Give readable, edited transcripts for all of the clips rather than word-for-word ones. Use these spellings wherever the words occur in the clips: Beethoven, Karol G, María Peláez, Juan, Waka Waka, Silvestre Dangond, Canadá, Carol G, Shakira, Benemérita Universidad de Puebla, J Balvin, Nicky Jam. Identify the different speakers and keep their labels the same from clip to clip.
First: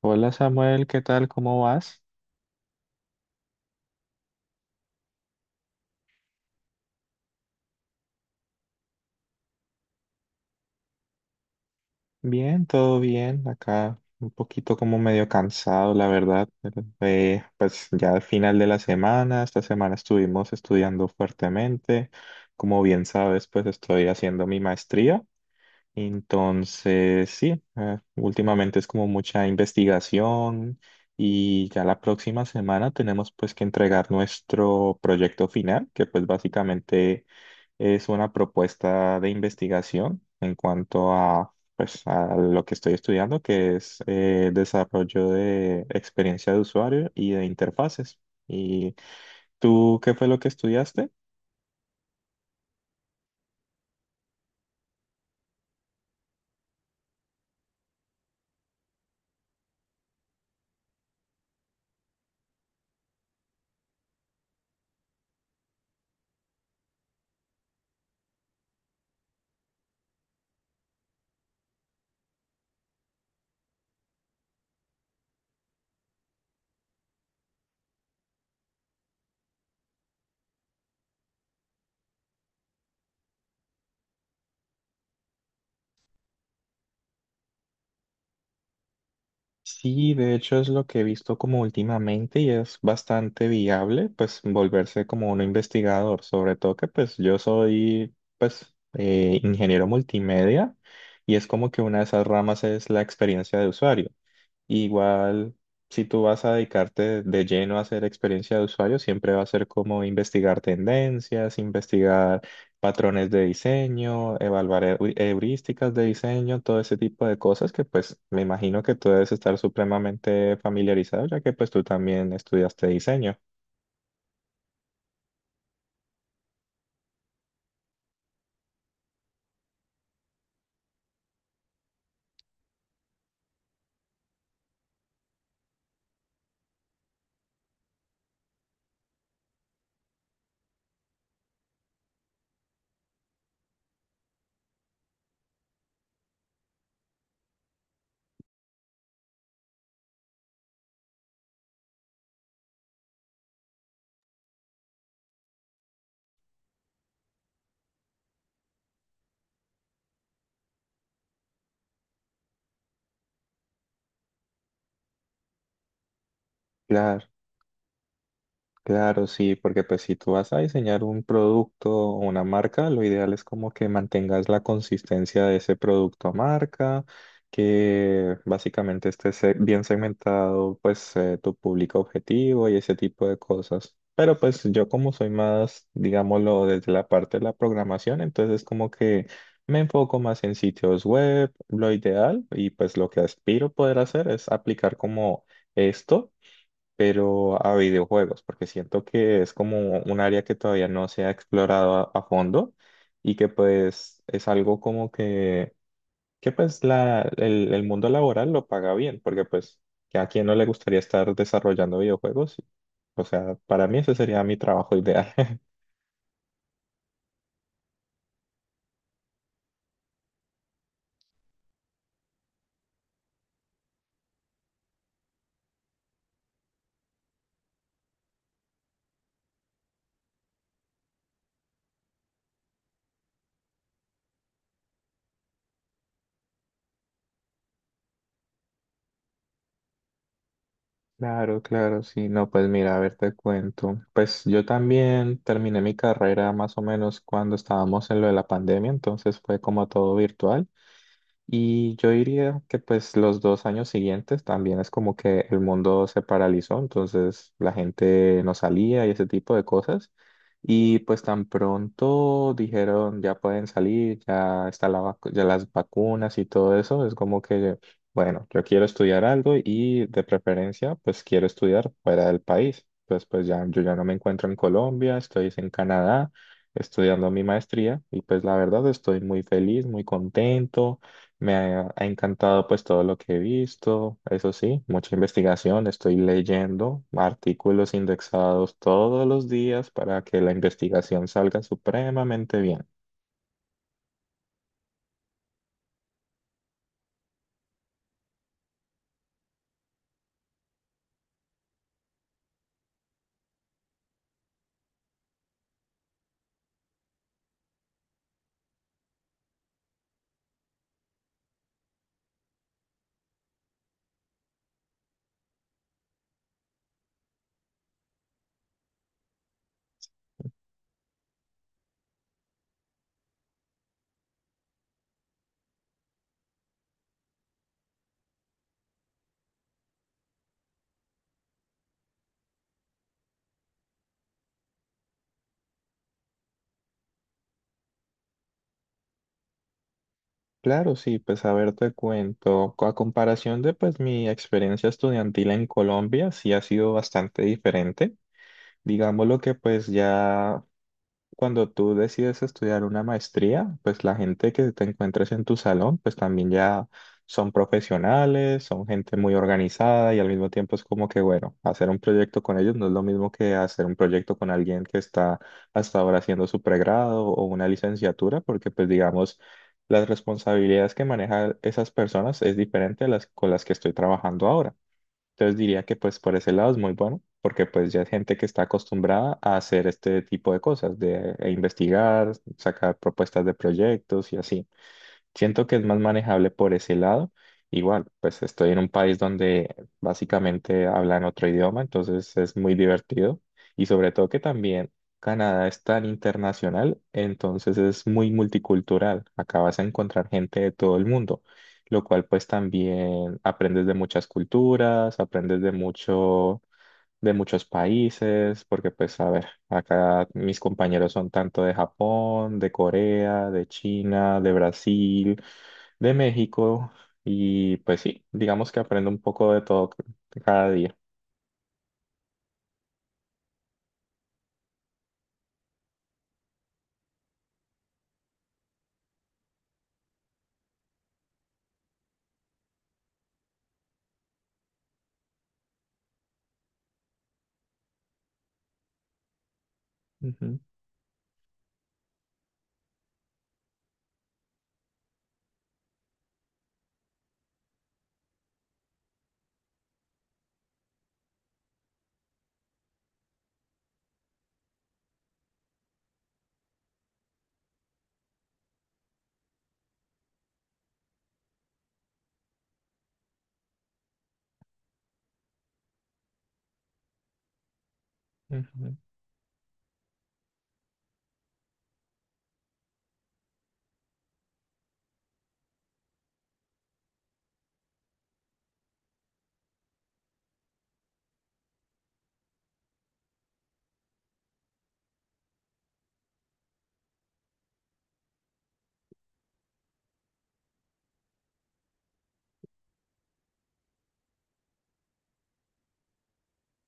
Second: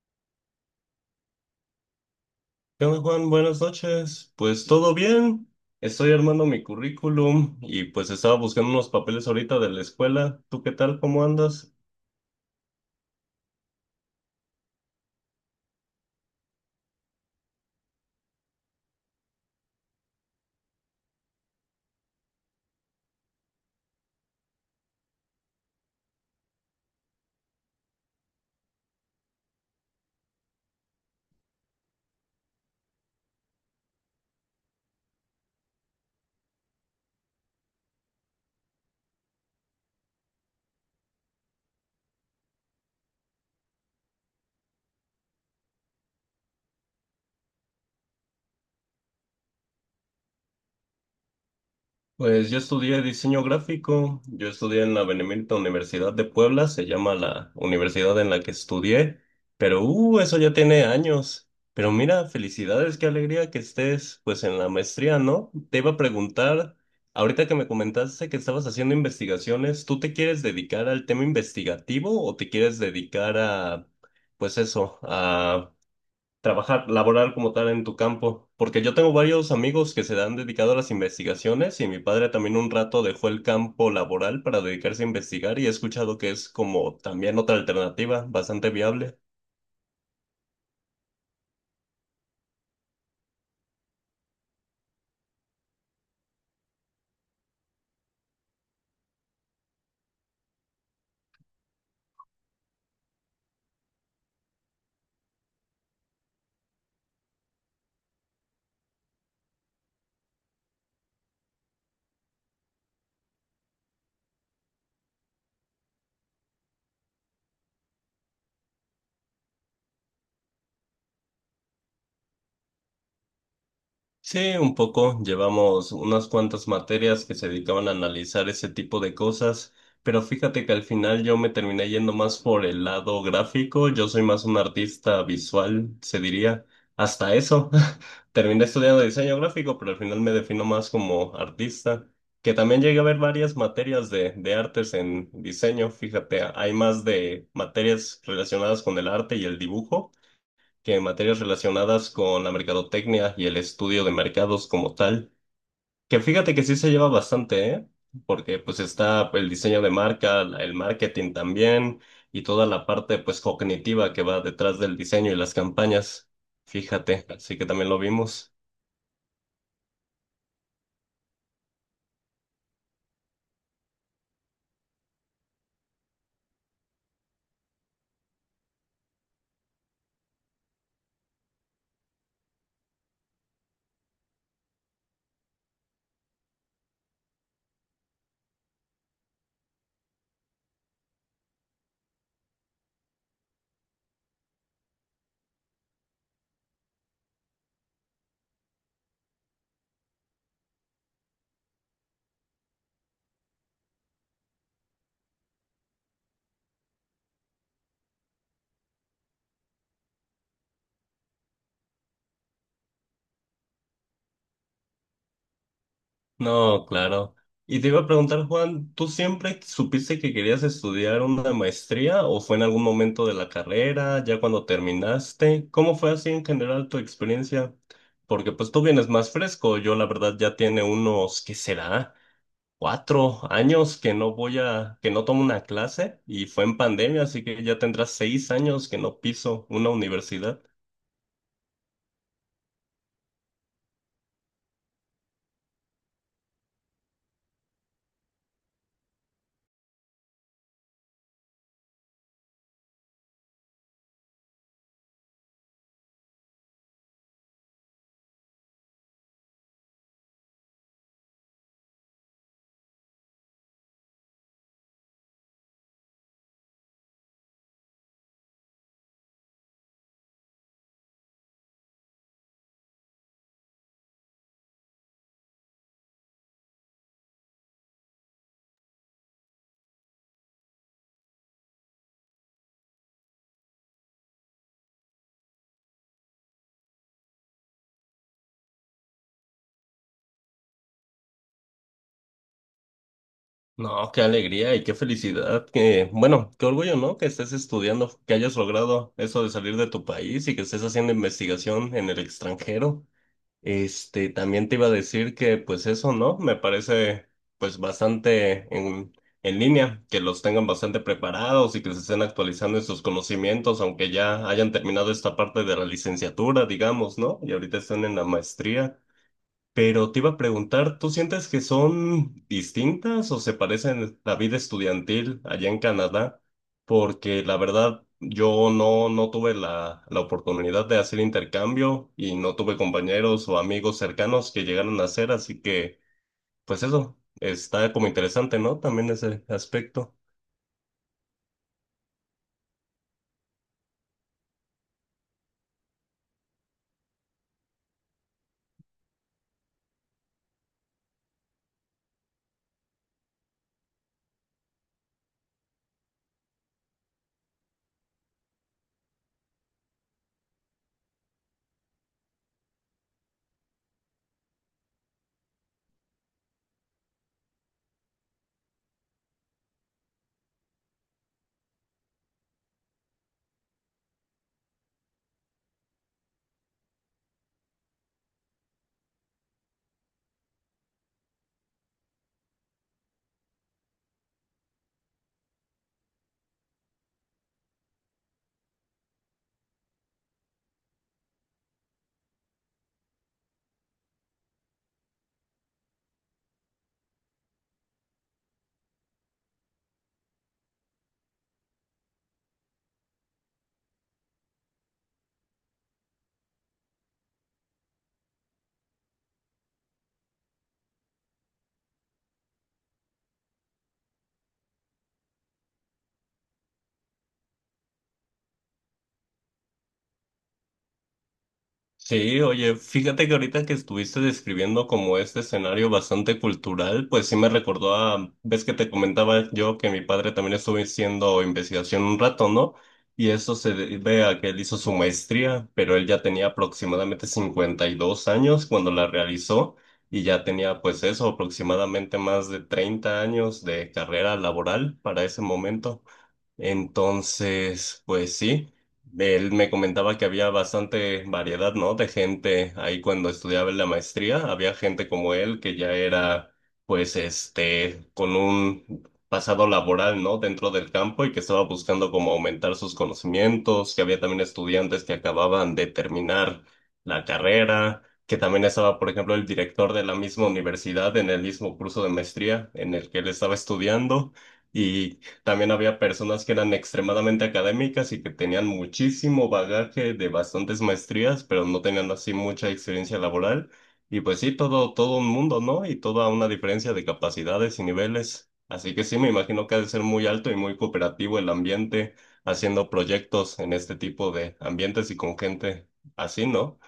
Speaker 1: Hola Samuel, ¿qué tal? ¿Cómo vas?
Speaker 2: ¿Qué onda, Juan? Buenas noches. Pues todo bien. Estoy armando mi currículum y pues estaba buscando unos papeles ahorita de la escuela. ¿Tú qué tal? ¿Cómo andas?
Speaker 1: Bien, todo bien. Acá un poquito como medio cansado, la verdad, pero, pues ya al final de la semana, esta semana estuvimos estudiando fuertemente. Como bien sabes, pues estoy haciendo mi maestría. Entonces, sí, últimamente es como mucha investigación y ya la próxima semana tenemos pues que entregar nuestro proyecto final, que pues básicamente es una propuesta de investigación en cuanto a, pues, a lo que estoy estudiando, que es, desarrollo de experiencia de usuario y de interfaces. ¿Y tú qué fue lo que estudiaste?
Speaker 2: Pues yo estudié diseño gráfico, yo estudié en la Benemérita Universidad de Puebla, se llama la universidad en la que estudié, pero eso ya tiene años. Pero mira, felicidades, qué alegría que estés pues en la maestría, ¿no? Te iba a preguntar, ahorita que me comentaste que estabas haciendo investigaciones, ¿tú te quieres dedicar al tema investigativo o te quieres dedicar a, pues eso, a trabajar, laborar como tal en tu campo, porque yo tengo varios amigos que se han dedicado a las investigaciones y mi padre también un rato dejó el campo laboral para dedicarse a investigar y he escuchado que es como también otra alternativa bastante viable.
Speaker 1: Sí, de hecho es lo que he visto como últimamente y es bastante viable, pues volverse como un investigador, sobre todo que pues yo soy, pues, ingeniero multimedia, y es como que una de esas ramas es la experiencia de usuario. Igual, si tú vas a dedicarte de lleno a hacer experiencia de usuario, siempre va a ser como investigar tendencias, investigar patrones de diseño, evaluar heurísticas de diseño, todo ese tipo de cosas que pues me imagino que tú debes estar supremamente familiarizado, ya que pues tú también estudiaste diseño.
Speaker 2: Sí, un poco. Llevamos unas cuantas materias que se dedicaban a analizar ese tipo de cosas, pero fíjate que al final yo me terminé yendo más por el lado gráfico. Yo soy más un artista visual, se diría. Hasta eso. Terminé estudiando diseño gráfico, pero al final me defino más como artista, que también llegué a ver varias materias de artes en diseño. Fíjate, hay más de materias relacionadas con el arte y el dibujo que en materias relacionadas con la mercadotecnia y el estudio de mercados como tal, que fíjate que sí se lleva bastante, ¿eh? Porque pues está el diseño de marca, el marketing también y toda la parte pues cognitiva que va detrás del diseño y las campañas. Fíjate,
Speaker 1: Claro.
Speaker 2: así que también lo vimos.
Speaker 1: Claro, sí, porque pues si tú vas a diseñar un producto o una marca, lo ideal es como que mantengas la consistencia de ese producto o marca, que básicamente esté bien segmentado, pues, tu público objetivo y ese tipo de cosas. Pero pues yo como soy más, digámoslo, desde la parte de la programación, entonces como que me enfoco más en sitios web, lo ideal, y pues lo que aspiro poder hacer es aplicar como esto, pero a videojuegos, porque siento que es como un área que todavía no se ha explorado a fondo, y que pues es algo como que pues el mundo laboral lo paga bien, porque pues que a quién no le gustaría estar desarrollando videojuegos. O sea, para mí ese sería mi trabajo ideal.
Speaker 2: No, claro. Y te iba a preguntar, Juan, ¿tú siempre supiste que querías estudiar una maestría o fue en algún momento de la carrera, ya cuando terminaste? ¿Cómo fue así en general tu experiencia? Porque pues tú vienes más fresco, yo la verdad ya tiene unos, ¿qué será? 4 años que no tomo una clase y fue en pandemia, así que ya tendrás 6 años que no piso una universidad.
Speaker 1: Claro, claro, sí, no, pues mira, a ver, te cuento. Pues yo también terminé mi carrera más o menos cuando estábamos en lo de la pandemia, entonces fue como todo virtual. Y yo diría que pues los dos años siguientes también es como que el mundo se paralizó, entonces la gente no salía y ese tipo de cosas. Y pues tan pronto dijeron ya pueden salir, ya está ya las vacunas y todo eso, es como que, bueno, yo quiero estudiar algo y de preferencia pues quiero estudiar fuera del país. Pues ya yo ya no me encuentro en Colombia, estoy en Canadá estudiando mi maestría, y pues la verdad estoy muy feliz, muy contento. Me ha, ha encantado pues todo lo que he visto. Eso sí, mucha investigación, estoy leyendo artículos indexados todos los días para que la investigación salga supremamente bien.
Speaker 2: No, qué alegría y qué felicidad, que, bueno, qué orgullo, ¿no? Que estés estudiando, que hayas logrado eso de salir de tu país y que estés haciendo investigación en el extranjero. Este, también te iba a decir que, pues eso, ¿no? Me parece, pues, bastante en línea, que los tengan bastante preparados y que se estén actualizando en sus conocimientos, aunque ya hayan terminado esta parte de la licenciatura, digamos, ¿no? Y ahorita están en la maestría. Pero te iba a preguntar, ¿tú sientes que son distintas o se parecen la vida estudiantil allá en Canadá? Porque la verdad, yo no, no tuve la oportunidad de hacer intercambio y no tuve compañeros o amigos cercanos que llegaron a hacer, así que, pues eso, está como interesante, ¿no? También ese aspecto.
Speaker 1: Claro, sí, pues a ver, te cuento, a comparación de pues mi experiencia estudiantil en Colombia, sí ha sido bastante diferente. Digámoslo que pues ya cuando tú decides estudiar una maestría, pues la gente que te encuentres en tu salón, pues también ya son profesionales, son gente muy organizada, y al mismo tiempo es como que, bueno, hacer un proyecto con ellos no es lo mismo que hacer un proyecto con alguien que está hasta ahora haciendo su pregrado o una licenciatura, porque pues digamos, las responsabilidades que manejan esas personas es diferente a las con las que estoy trabajando ahora. Entonces diría que pues por ese lado es muy bueno, porque pues ya es gente que está acostumbrada a hacer este tipo de cosas, de e investigar, sacar propuestas de proyectos y así. Siento que es más manejable por ese lado. Igual, pues estoy en un país donde básicamente hablan otro idioma, entonces es muy divertido. Y sobre todo que también Canadá es tan internacional, entonces es muy multicultural. Acá vas a encontrar gente de todo el mundo, lo cual pues también aprendes de muchas culturas, aprendes de mucho, de muchos países, porque pues a ver, acá mis compañeros son tanto de Japón, de Corea, de China, de Brasil, de México, y pues sí, digamos que aprendo un poco de todo cada día.
Speaker 2: Sí, oye, fíjate que ahorita que estuviste describiendo como este escenario bastante cultural, pues sí me recordó a, ves que te comentaba yo que mi padre también estuvo haciendo investigación un rato, ¿no? Y eso se debe a que él hizo su maestría, pero él ya tenía aproximadamente 52 años cuando la realizó y ya
Speaker 1: Ujú,
Speaker 2: tenía pues eso, aproximadamente más de 30 años de carrera laboral para ese momento. Entonces, pues sí, él me comentaba que había bastante variedad, ¿no? De gente ahí cuando estudiaba en la maestría, había gente como él que ya era, pues, este, con un pasado laboral, ¿no? Dentro del campo y que estaba buscando como aumentar sus conocimientos, que había también estudiantes que acababan de terminar la carrera, que también
Speaker 1: ujú.
Speaker 2: estaba, por ejemplo, el director de la misma universidad en el mismo curso de maestría en el que él estaba estudiando. Y también había personas que eran extremadamente académicas y que tenían muchísimo bagaje de bastantes maestrías, pero no tenían así mucha experiencia laboral. Y pues sí, todo, todo un mundo, ¿no? Y toda una diferencia de capacidades y niveles. Así que sí, me imagino que ha de ser muy alto y muy cooperativo el ambiente haciendo proyectos en este tipo de ambientes y con gente así, ¿no?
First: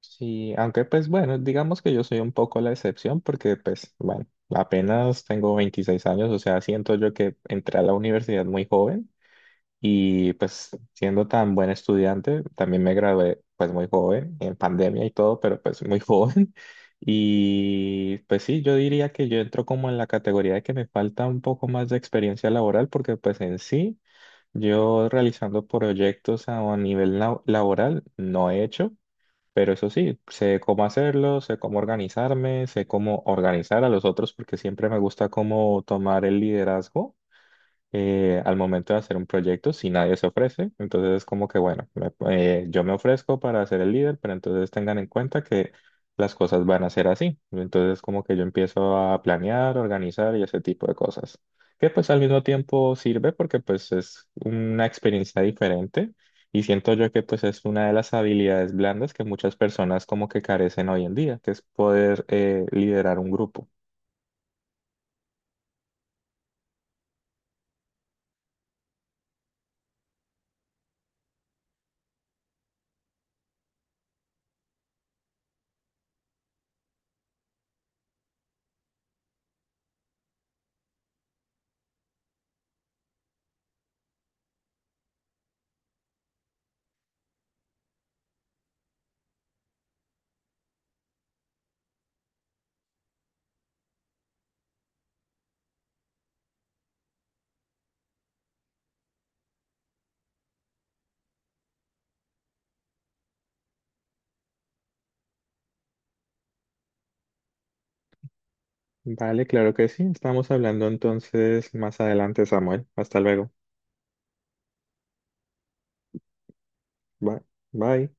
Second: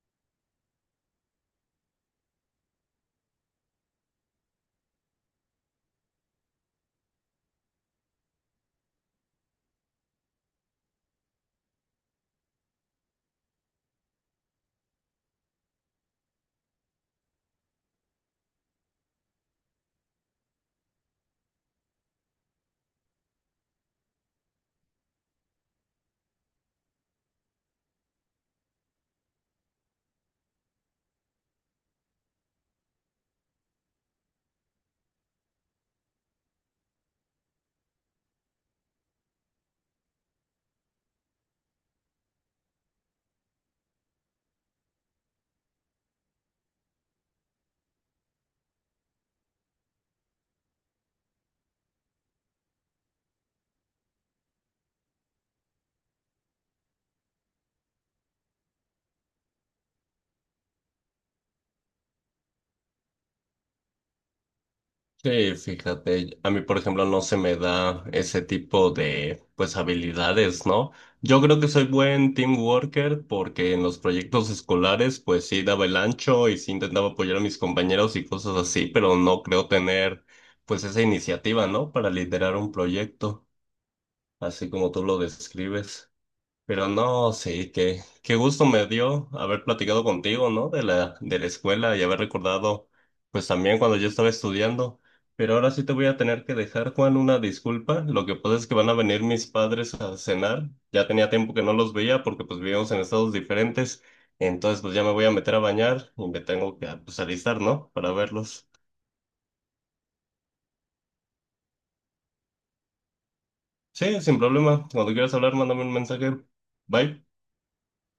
Speaker 1: Sí, aunque pues bueno, digamos que yo soy un poco la excepción porque pues bueno, apenas tengo 26 años. O sea, siento yo que entré a la universidad muy joven. Y pues siendo tan buen estudiante, también me gradué pues muy joven, en pandemia y todo, pero pues muy joven. Y pues sí, yo diría que yo entro como en la categoría de que me falta un poco más de experiencia laboral, porque pues en sí yo realizando proyectos a nivel laboral no he hecho, pero eso sí, sé cómo hacerlo, sé cómo organizarme, sé cómo organizar a los otros, porque siempre me gusta cómo tomar el liderazgo, al momento de hacer un proyecto si nadie se ofrece. Entonces es como que, bueno, yo me ofrezco para ser el líder, pero entonces tengan en cuenta que las cosas van a ser así. Entonces como que yo empiezo a planear, organizar y ese tipo de cosas. Que pues al mismo tiempo sirve porque pues es una experiencia diferente, y siento yo que pues es una de las habilidades blandas que muchas personas como que carecen hoy en día, que es poder, liderar un grupo.
Speaker 2: Sí, fíjate, a mí por ejemplo no se me da ese tipo de pues habilidades, ¿no? Yo creo que soy buen team worker porque en los proyectos escolares pues sí daba el ancho y sí intentaba apoyar a mis compañeros y cosas así, pero no creo tener pues esa iniciativa, ¿no? Para liderar un proyecto, así como tú lo describes. Pero no, sí, qué, qué gusto me dio haber platicado contigo, ¿no? De la escuela y haber recordado, pues también cuando yo estaba estudiando. Pero ahora sí te voy a tener que dejar, Juan, una disculpa. Lo que pasa es que van a venir mis padres a cenar. Ya tenía tiempo que no los veía porque pues vivíamos en estados diferentes. Entonces pues ya me voy a meter a bañar y me tengo que pues, alistar, ¿no? Para verlos.
Speaker 1: Vale, claro que sí. Estamos hablando entonces más adelante, Samuel. Hasta luego.
Speaker 2: Sí, sin problema. Cuando quieras hablar, mándame un mensaje. Bye.
Speaker 1: Bye. Bye.